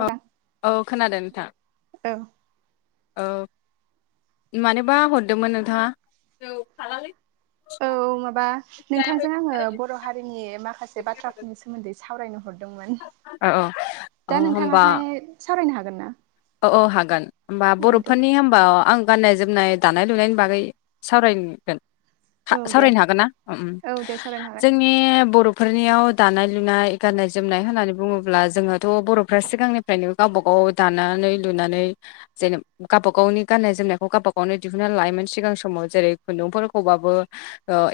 औ औ खोनादों नोंथां औ ओ मानोबा हरदोंमोन नोंथांङा औ औ माबा नोंथांजों आंङो बर' हारिनि माखासे बाथ्राफोरनि सोमोन्दै सावरायनो हरदोंमोन अ अ दा नोंथांङाहाय सावरायनो हागोन ना औ औ हागोन होमबा औ दे बर'फोरनि होनबा आं गाननाय जोमनाय दानाय लुनायनि बागै सावरायगोन औ दे सावरायनो हागोन ना औ दे सावरायनो हागोन जोंनि बर' फोरफोरनियाव दानाय लुनाय गाननाय जोमनाय होननानै बुंङोब्ला जोङोथ' बर'फ्रा सिगांनिफ्रायनो गावबा गाव दानो लुनानै जेने गावबा गावनि गाननाय जोमनायखौ गावबा गावनो दिहुननानै लायोमोन सिगां समाव जेरै खुन्दुंफोरखौबाबो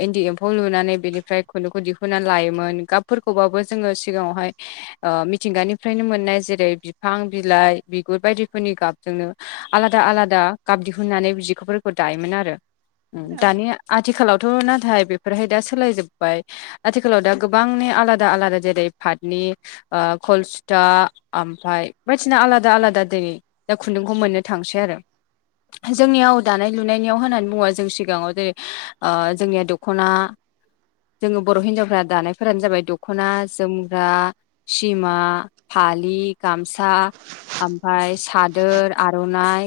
इन्दि एम्फौ लुनानै बेनिफ्राय खुन्दुंखौ दिहुननानै लायोमोन गाबफोरखौ खौबाबो जोंङो सिगाङावहाय मिथिंगानिफ्रायनो मोननाय जेरै बिफां बिलाइ बिगुर बायदिफोरनि गाबजोंनो आलादा आलादा गाब दिहुननानै जिफोरखौ दायोमोन आरो औ दानि आथिखालावथ नाथाय बेफोरहाय दा सोलायजोबबाय आथिखालाव दा गोबांनि आलादा आलादा जेरै पााथनि कलसुथा मफ्राय बायदिसिना आलादा दा आलादा दिनै दा खुन्दुंखौ मोननो थांसै आरो जोंनियाव दानाय लुनायनियाव होननानै बुङोबा जों सिगाङाव जेरै जोंनिया दखना जोङो बर हिनजावफोरा दानायफोरानो जाबाय दख'ना जोमग्रा सिमा दालि गामसा ओमफफ्राय सादोर आरनाइ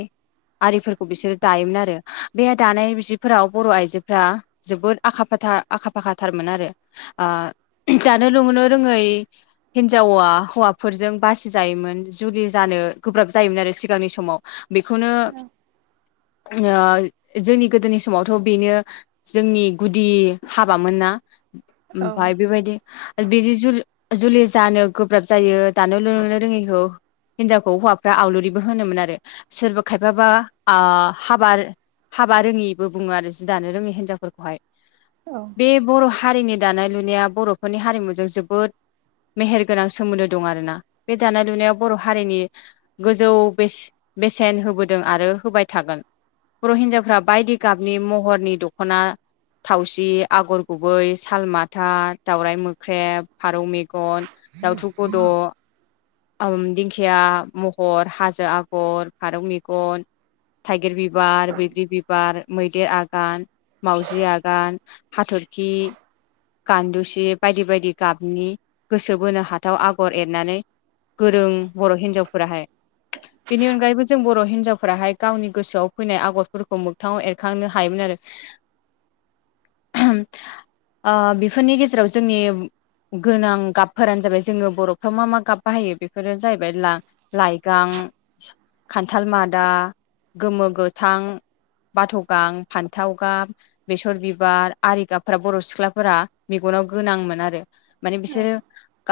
आरिफोरखौ बिसोरो दायोमोन आरो बे दानाय बिफोराव बर आइजोफ्रा जोबोद आखा फाखा आखा फाखाथारमोन आरो जानो लोंहोनो रोङै हिनजावा हौवाफोरजों बासि जायोमोन जुलि जानो गोब्राब जायोमोन आरो सिगांनि समाव बेखौनो औ जोंनि गोदोनि समावथ बेनो जोंनि गुदि हाबामोन नना ओमफ्राय बेबायदि बिदि जुलि जुलि जानो गोब्राब जायो दान लुनो नुनो रोङैखौ हिनजावखौ हौवाफ्रा आवलुरिबो होनोमोन आरो सोरबा खायफाबा हाबा हाबा रोङिबो बुङो आरो जि दानो रोङि हिनजावफोरखौहाय औ बे बर हारिनि दानाय लुनाया बरफोरनि हारिमुजों जोबोद मेहेर गोनां सोमोन्दो दं आरोोना बे दानाय लुनायाव बर हारिनि गोजौ बेसेन होबोदों आरो होबाय थागोन बर हिनजावफ्रा बायदि गाबनि महरनि दखना थावसि आगर गुबै सालमाथा दावराइ मोख्रेब फारौ मेगन दाउथु गद दिंखिया महर हाजो आगर फारौ मेगन थाइगिर बिबार बैग्रि बिबार मैदेर आगान मावजि आगान हाथरखि गान्दुसि बायदि बायदि गाबनि गोसो बोनो हाथाव आगर एरनानै गोरों बर हिन्जावफोराहाय बेनि अनगायैबो जों बर हिनजावफोराहाय गावनि गोसोआव फैनाय आगरफोरखौ मोगथाङाव एरखांनो हायोमोन आरो [inaudible] [inaudible] ओ बेफोरनि गेजेराव जोंनि गोनां गाबफोरानो जाबाय जोङो बरफ्राव मा मा गाब बाहायो बेफोरो जाहैबाय लाइगां खान्थाल मादा गोमो गोथां बाथ गां फान्थाव गाब बेसर बिबार आरि गाबफ्रा बर' सिख्लाफोरा मेगन अखनाव गोनांमोन आरो माने औ बिसोरो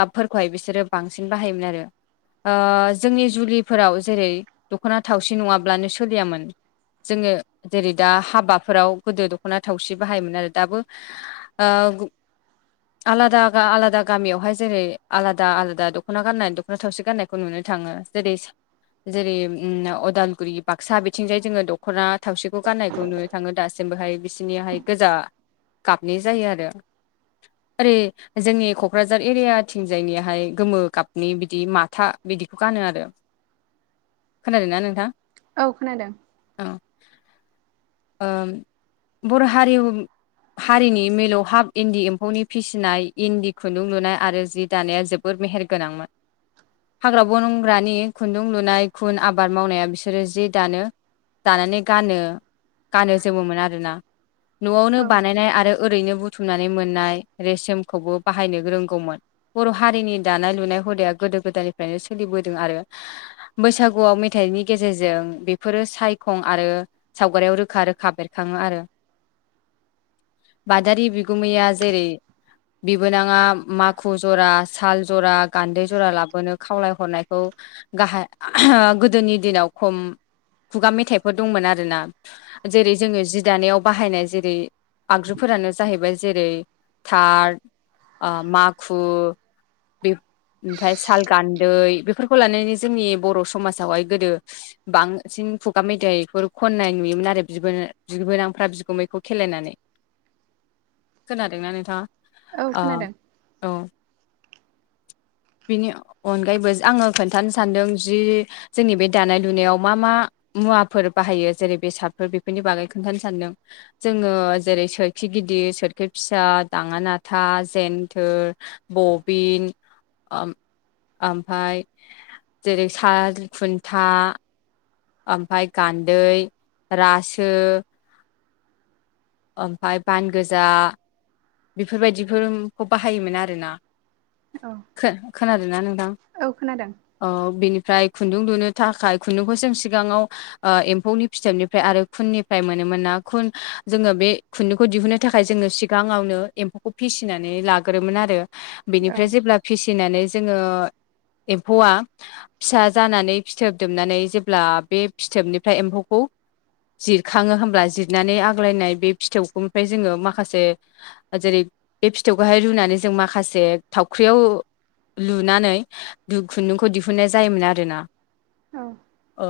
कापफोरखौहाय बिसोरो बांसिन बाहायोमोन आरो जोंनि जुलिफोराव जेरै दख'ना थावसि नङाब्लानो सोलियामोन जोङो जेरै दा हाबाफोराव गोदो दखना थावसि बाहायोमोन आरो दाबो आलादा आलादा गामियावहाय जेरै आलादा आलादा दख'ना गाननानै थावसि गान्नायखौ नुनो थाङो जेरै जेरै अदालगुरि बाक्सा बिथिंजाय जोङो दख'ना थावसिखौ गाननायखौ नुनो थाङो दासिम बेहाय बिसोरनियााहाय गोजा गाबनाय जायो आरो ओरै जोंनि कक्राझार एरियाथिजायनिहाय गोमो गाबनि बि बिदि माथा बिदिखौ गानो आरो खोनादों ना नोंथां औ खोनादों औ बर हारियाव हारिनि मिलौहाब इन्दि एम्फौनि फिसिनाय इन्दि खुन्दुं लुनाय आरो जि दानाया जोबोद मेहेर गोनांमोन हाग्रा बनंग्रानि खुन्दुं लुनाय खुन आबाद मावनाया बिसोरो जि दानो दानानै गानो गानो जोमोमोन आरोना नआवनो औ बानायनाय आरो ओरैनो बुथुमनानै मोननाय रेसमखौबो बाहायनो रोंगौमोन बर' हारिनि दानाय लुनाय हुदाया गोदो गोदायनिफ्रायनो सोलिबोदों आरो बैसागुआव मेथाइनि गेजेरजों बेफोरो साय थं आरो सावगारियाव रोखा रोखा बेरखाङो आरो [inaudible] बादारि बिगुमैया जेरै बिबोनाङा माखु जरा साल जरा गान्दै जारा जुरा लाबोनो खावलायहरनायखौ गाहाय गोदोनि दिनाव खम खुगा मेथाइफोर दंमोन आरो ना जेरै जोङो जि दानायाव बाहायनाय जेरै आगजुफोरानो जाहैबाय जेरै थार माखु दे ओमफाय साल गान्दै बेफोरखौ लानानै जोंनि बर' समाजावहाय गोदो बांसिन खुगा मेथाइफोर खननाय नुयोमोन आरो बिबोनांफोरा बिगोमैखौ बिगुमैखौ खेलायनानै [inaudible] खोनादोंना नोंथाङा औ खोनादों औ बेनि अनगायैबो आङो खोन्थानो सानदों जि जोंनि बे दानाय लुनायाव मा मा मुवाफोर बाहायो जेरै बेसादफोर बेफोरनि बागै खोन्थानो सानदों जोङो जेरै सोरखि गिदिर सोरखि फिसा दाङा नाथा जन्थोर बबिन ओमफाय जेरै साल खुन्था ओमफाय गान्दै रासो ओमफाय बान गोजा बेफोरबायदिफोरखौ बाहायोमोन आरोना औ खोनादों ना नोंथां औ खोनादों औ बेनि फ्राय खुन्दुं लुनो थाखाय खुन्दुंखौसो एम्फौनि फिथोबनिफ्राय आरो खुननिफ्राय मोनो ना खुन जोङो बे खुुनदुंखो दिहुनो थाखाय जोङो सिगाङावनो एम्फौखौ फिसिनानै लाग्रोमोन आरो औ बेनिफ्राय जेब्ला फिसि फिनानै जोङो एम्फौआ फिसा जानानै फिथोब दैबनानै जेब्ला बे फिथोबनिफ्राय एम्फौखौ जिरखाङो होनोमब्ला जिरनानै आग्लायनाय बे फिथौखौनिफ्राय जोङो माखासे जेरै बे फिथौखौहाय रुनानै जों माखासे थावख्रियाव लुनानै खुन्दुंखौ दिहुनन्नाय जायोमोन आरोना औ ओ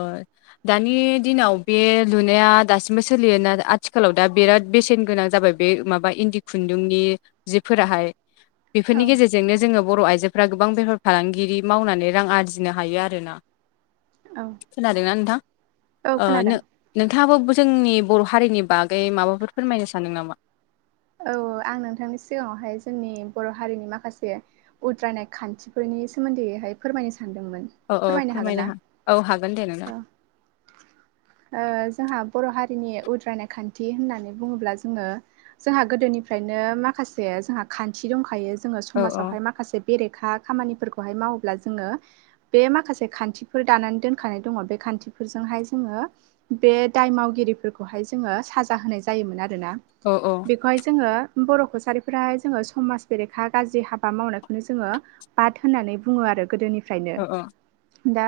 दानि दिनाव बे लुनाया दासिमबो सोलियोना आथिखालाव दा बिराद बेसेन गोनां जाबाय बे माबा इन्दि खुन्दुंनि जिफोराहाय औ बेफोरनि गेजेरजोंनो जोङो बर' आइजोफोरा गोबां बेफार फालांगिरि मावनानै रां आरजिनो हायो आरोना खोनादोंना नोंथां औ खोनादों नोंथाङाबो जोंनि बर' हारिनि बागै माबाफोर फोरमायनो सानदों नामा औ आं नोंथांनि सिगाङावहाय जोंनि बर' हारिनि माखासे उद्रायनाय खान्थिफोरनि नि सोमोन्दैहाय फोरमायनो सानदोंमोन औ औ फोरमायनो हागोन ना हा औ हागोन दे नोंथां जोंहा बर' हारिनि उद्रायनाय खान्थि होननानै बुङोब्ला जोङो जोंहा गोदोनिफ्रायनो माखासे जोंहा खान्थि दंखायो जोङो औ औ समाजावहाय माखासे बेरेखा खामानिफोरखौहाय मावोब्ला जोङो बे माखासे खान्थिफोर दानानै दोनखानाय दङ बे खान्थिफोरजोंहाय जोङो बे दाय मावगिरिफोरखौहाय जोङो साजा होनाय जायोमोन आरो औ औ बेखौहाय जोङो बर' कसारिफोराहाय जोङो समाज बेरेखा गाज्रि हाबा मावनायखौनो जोङो बाद होननानै बुङो आरो गोदोनिफ्रायनो औ दा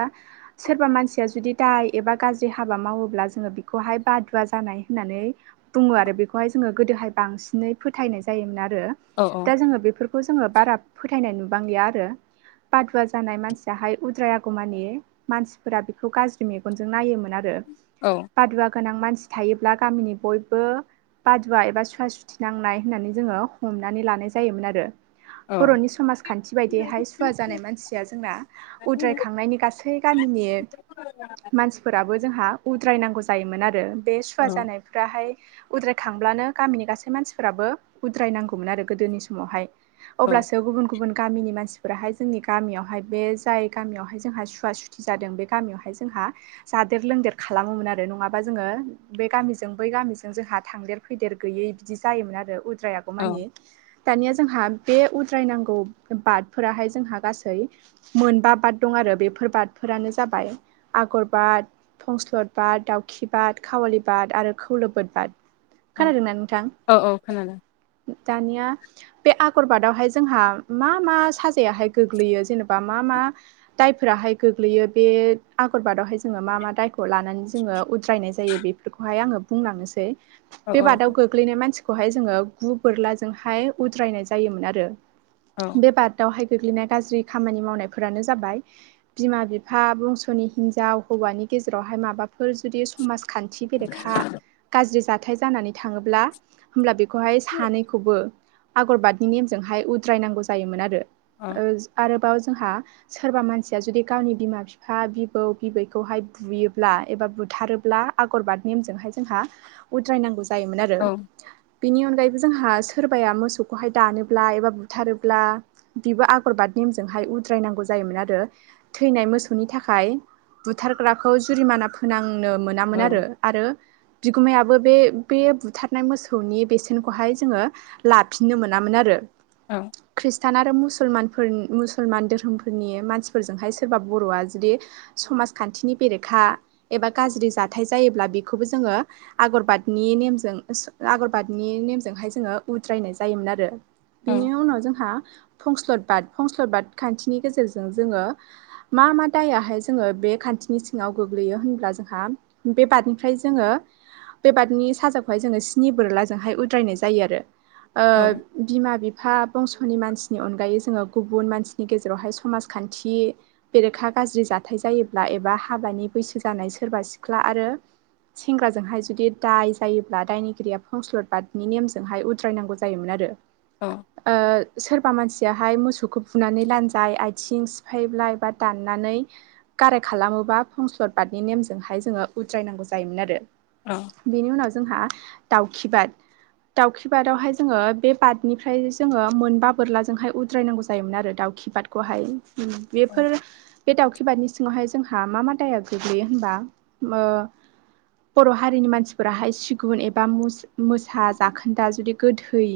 सोरबा मानसिया जुदि दाय एबा गाज्रि हाबा मावोब्ला जोङो बेखौहाय बादुवा जानाय होननानै बुङो आरो बेखौहाय जोङो गोदोहाय बांसिनै फोथायनाय जायोमोन आरो औ औ दा जोङो बे बे खौखौ जोङो बारा फोथायनाय नुबांलिया आरो बादुवा जानाय मानसियाहाय उद्राय आगौमानि मानसिफोरा बेखौ गाज्रि मेगनजों नायोमोन आरो औ बादुवा गोनां मानसि थायोब्ला गामिनि बयबो बा सुवा एबा सुवा सुथनांनाय होननानै जोङो हमनानै लानाय जायोमोन आरो बर'नि समाजखान्थि बायदिहाय सुवा जानाय मानसिया जोंना उद्रायखांनायनि गासै गामिनि मानसिफोराबो जोंहा उद्रायनांगौ जायोमोन आरो बे सुवा जानायफ्राहाय उद्राय खांब्लानो गामिनि गासै मानसिफोराबो उद्राय नांगौमोन आरो गोदोनि समावहाय औ अब्लासो गुबुन गुबुन गामिनि मानसिफोराहाय जोंनि गामियावहाय बे जाय गामियावहाय जोंहा सुवा सुथि जादों बे गामियावहाय जोंहा जादेर लोंदेर खालामोमोन आरो नङाबा जोङो बे गामिजों बै गामिजों जोंहा थांदेर फैदेर गैयै बिदि जायोमोन आरो उद्रायागौ औ मानिे दानिया जोंहा बे उद्रायनांगौ बादफोराहाय जोंहा गासै मोनबा बाद दं आरो आरो बेफोर बादफोरानो जाबाय आगरबाद फंस्लत बाद दाउखि बाद कावालि बाद आरो खौलबोद बाद औ खोनादोंना नोंथां औ औ खोनादों दानिया बे आगरबादावहाय जोंहा मा मा साजायाहाय गोग्लैयो जेनेबा मा मा दायफोराहाय गोग्लैयो बे आगरबादावहाय जोङो मा मा दायखौ लानानै जोङो उ द्रायनाय जायो बेफोरखौहाय आङो बुंलांनोसै औ बे बादाव गोग्लैनाय मानसिखौहाय जोङो गु बोरलाजोंहाय उद्रायनाय जायोमोन आरो औ बे बादावहाय गोग्लैनाय गाज्रि खामानि मावनायफोरानो जाबाय बिमा बिफा बंस'नि हिनजाव हौवानि गेजेरावहाय माबाफोर जुदि समाज खान्थि बेरेखा गाज्रि जाथाइ जानानै थाङोब्ला होमब्ला बेखौहाय सानैखौबो आगरबादनि नेमजोंहाय उद्रायनांगौ जायोमोन आरो औ ओ आरोबाव जोंहा सोरबा मानसिया जुदि गावनि बिमा बिफा बिबौ बिबैखौहाय बुयोब्ला एबा बुथारोब्ला आगरबाद नेमजोंहाय जोंहा उद्रायनांगौ जायोमोन आरो औ बेनि अनगायैबो जोंहा सोरबाया मोसौखौहाय दानोब्ला एबा बुथारोब्ला बिबो आगरबादनि नेमजोंहाय उद्रायनांगौ जायोमोन आरो थैनाय मोसौनि थाखाय बुथारग्राखौ जुरिमाना फोनांनो औ मोनामोन आरो आरो बिगुमायाबो बे बे बुथारनाय मोसौनि बेसेनखौहाय जोङो लाफिननो मोनामोन आरो। औ। खृष्टान आरो मुसलमानफोर मुसलमान धोरोमफोरनि मानसिफोरजोंहाय सोरबा बर'आ जुदि। समाजखान्थिनि बेरेखा एबा गाज्रि जाथाय जायोब्ला बेखौबो जोङो आगरबाद नि नेमजों आगरबादनि नेमजोंहाय जोङो उद्रायनाय जायोमोन आरो। बिनि उनाव जोंहा फंस्लद बाद फंस्लद बाद खान्थिनि गेजेरजों जोङो मा मा दायाहाय जोङो बे खान्थिनि सिङाव गोग्लैयो होनब्ला जोंहा बे बादनिफ्राय जोङो। बेबादनि साजाखौहाय जोङो स्नि बोरलाजोंहाय उद्रायनाय जायो आरो औ ओ बिमा। बिफा बंस'नि मानसिनि अनगायै जोङो गुबुन मानसिनि गेजेरावहाय समाजखान्थि बेरेखा। गाज्रि जाथाय जायोब्ला एबा हाबानि बैसो जानाय सोरबा सिख्ला आरो सेंग्राजोंहाय जुदि दाय जायोब्ला दायनिगिरिया फंसलद बादनि नेमजोंहाय उद्रायनांगौ जायोमोन आरो आ औ सोर सोरा मानसियाहाय मोसौखौ बुनानै लानजाय आथिं सिफायब्ला एबा दान्नानै कारेक खालामोबा फंस्लद बादनि नेमजोंहाय जोङो उद्रायनांगौ जायोमोन आरो। बेनि उनाव जोंहा दाउखिबाद दाउखि बादावहाय जोङो बे बादनिफ्राय जोङो मोनबा बोरलाजोंहाय उद्रायनांगौ जायोमोन आरो दाउ। दाउखि बादखौहाय औ बेफोर बे दाउखि बादनि सिङावहाय जोंहा मा मा दाया गोग्लैयो होमबा बर' हारिनि मानसिफोराहाय सिगुन एबा मोसा जाखोन्दा जुदि गोथै।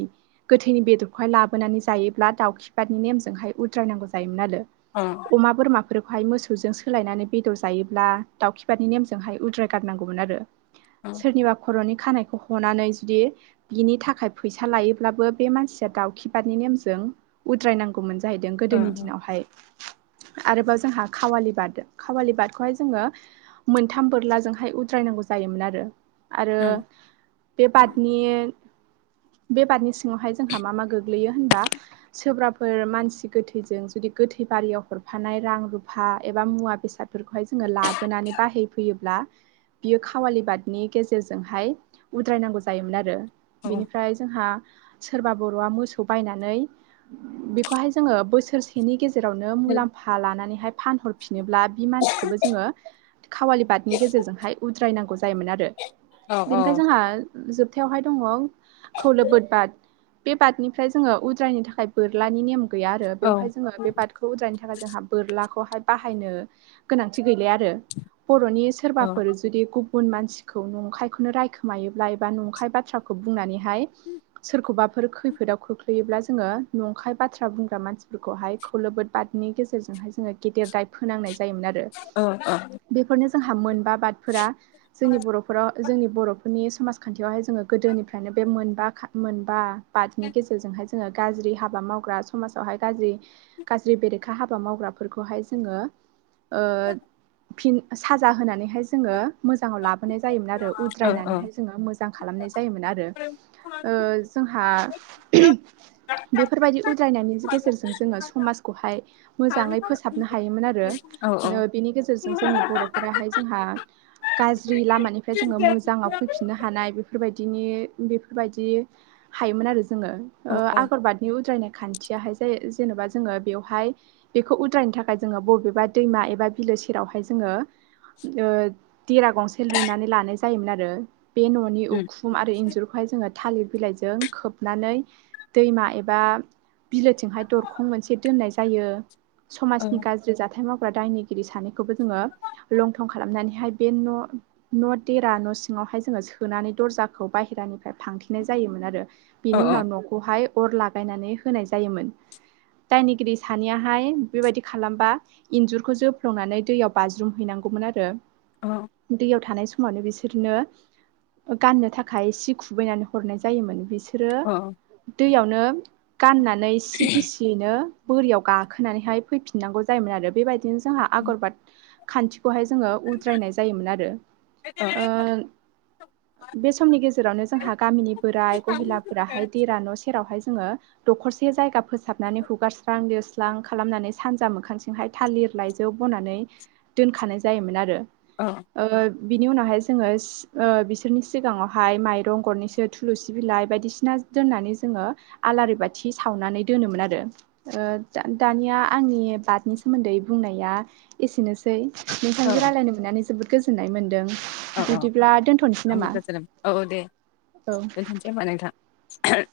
गोथैनि बेदरखौहाय लाबोनानै जायोब्ला दाउखिबादनि नेमजोंहाय। उद्रायनांगौ जायोमोन आरो उम औ अमा बोरमा। बेफोरखौहाय मोसौजों सोलायनानै बेदर जायोब्ला दाउखिबादनि नेमजोंहाय उद्राय गारनांगौमोन आरो। सोरनिबा खर'नि खानायखौ हनानै जुदि बिनि थाखाय फैसा लायोब्लाबो बे मानसिया दाउखि बादनि नेमजों। उद्रायनांगौमोन जाहैदों औ गोदोनि औ दिनावहाय आरोबाव जोंहा खावालि बाद खावालि बादखौहाय जोङो मोनथाम बोरलाजोंहाय उद्रायनांगौ जायो। जायोमोन आरो आरो बे बादनि बे बादनि सिङावहाय जोंहा मा मा गोग्लै गोलैयो होनबा सोरबाफोर मानसि गोथैजों जुदि गोथै बारियाव हरफानाय रां रुफा। एबा मुवा बेसादफोरखौहाय जोङो लाबोनानै बाहायफैयोब्ला बियो। खावालि बादनि गेजेरजोंहाय उद्रायनांगौ जायोमोन आरो बिनिफ्राय जोंहा सोरबा बर'वा मोसौ बायनानै बेखौहाय जोङो बोसोरसेनि गेजेराव गेजेरावनो मुलाम्फा लानानैहाय फानहरफिनोब्ला बि मानसिखौबो जोङो खावालि बादनि गेजेरजोंहाय उद्रायनांगौ जायोमोन आरो बेनिफ्राय जोंहा जोबथायावहाय दङ खौलो बोदबा बेबादनिफ्राय जोङो उद्रायनो थाखाय बोरलानि नेम गैया आरो बेवहाय जोङो बे बादखौ उद्रायनो थाखाय जोंहा बोरला। खौहाय बाहायनो गोनांथि गैलाया आरो बर'नि सोरबाफोर जुदि गुबुन मानसिखौ नंखायखौनो रायखोमायोब्ला एबा नंखाय बाथ्राखौ बुंनानैहाय सोरखौ। अबेबाफोर खैफोदाव खोख्लैयोब्ला जोङो नंखाय बाथ्रा बुंग्रा मानसिफोरखौहाय खौलोबोद बादनि गेजेर। जोंहाय जोङो गेदेर दाय फोनांनाय। जायोमोन आरो औ बेफोरनो जोंहा मोनबा बादफोरा जोंनि बर'फोराव जोंनि बर'फोरनि समाजखान्थियावहाय जोङो गोदोनिफ्रायनो बे मोन मोनबा बादनि गेजेरजों हाय जोङो गाज्रि हाबा मावग्रा समाजाव हाय गाज्रि गाज्रि बेरेखा हाबा मावग्राफोरखौहाय जोङो ओ फिन साजा होनानैहाय जोङो मोजाङाव लाबोनाय जायोमोन आरो उद्रायनानैहाय जोङो मोजां खालामनाय जायोमोन आरो ओ जों हा बेफोरबायदि उद्रायनायनि गेजेरजों जोङो समाजखौहाय मोजाङै फोसाबनो हायोमोन आरो बेनि गेजेरजों जोंनि बर'फोराहाय जोंहा गाज्रि लामानिफ्राय जोङो मोजाङाव फैफिननो हानाय बेफोरबायदिनो बेफोरबायदि हायोमोन आरो जोङो आगरबादनि उद्रायनाय खान्थियाय जा जेनेबा जोङो बेयावहाय बेखौ उद्रायनो थाखाय जोङो बबेबा दैमा एबा बिलो सेरावहाय जोङो ओ देरा गंसे लुनानै लानाय जायोमोन आरो बे न'नि उखुम आरो इन्जुरखौहाय जोङो थालिर बिलाइजों खोबनानै दैमा एबा बिलोथिंहाय दरखं मोनसे दोननाय जायो समाजनि गाज्रि जाथाय मावग्रा दायनिगिरि सानैखौबो जोङो लंटं खालामनानैहाय बे न' न' देरा न' सिङावहाय जोङो सोनानै दर्जाखौ बाहहेरानिफ्राय फांथिनाय जायोमोन आरो बिनि उनाव न'खौहाय अर लागायनानै होनाय जायोमोन दायनिगिरि सानैयाहाय बेबायदि खालामबा इन्जुरखौ जोफ्लंनानै दैयाव बाज्रुमहैनांगौ नांगौमोन आरो दैयाव थानाय सम समावनो बिसोरनो गाननो थाखाय सि खुबैनानै हरनाय जायोमोन बिसोर औ बिसोरो दैयावनो गाननानै सि गिसियैनो बोरियाव गाखोनानैहाय फैफिननांगौ जायोमोन आरो बेबायदिनो जोंहा आगरबाद खान्थि खौहाय जोङो उद्रायनाय जायोमोन आरो बे समनि गेजेरावनो जोंहा गामिनि बोराय गहिलाफोराहाय दिरा न' जेरावहाय जोङो दखरसे जायगा फोसाबनानै हुगारस्रां लिर स्रां खालामनानै सानजा मोखांथिंहाय थालिर लाइजौ बनानै दोनखानाय जायोमोन आरो ओ बिनि उनावहाय जोङो बिसोरनि सिगाङावहाय माइरं गरनैसो थुलुंसि बिलाइ बायदिसिना दोनानै जोङो आलारि बाथि सावनानै दोनोन आरो दया आंनि नि बादनि सोमोन्दै बुंनाया एसेनोसै औ नोंथांजों रायज्लायनो मोननानै जोबोद गोजोननाय मोन्दों औ औ आंबो गोजोनोम औ दे औ दोनथनोसै होमबा नोंथां [unintelligible]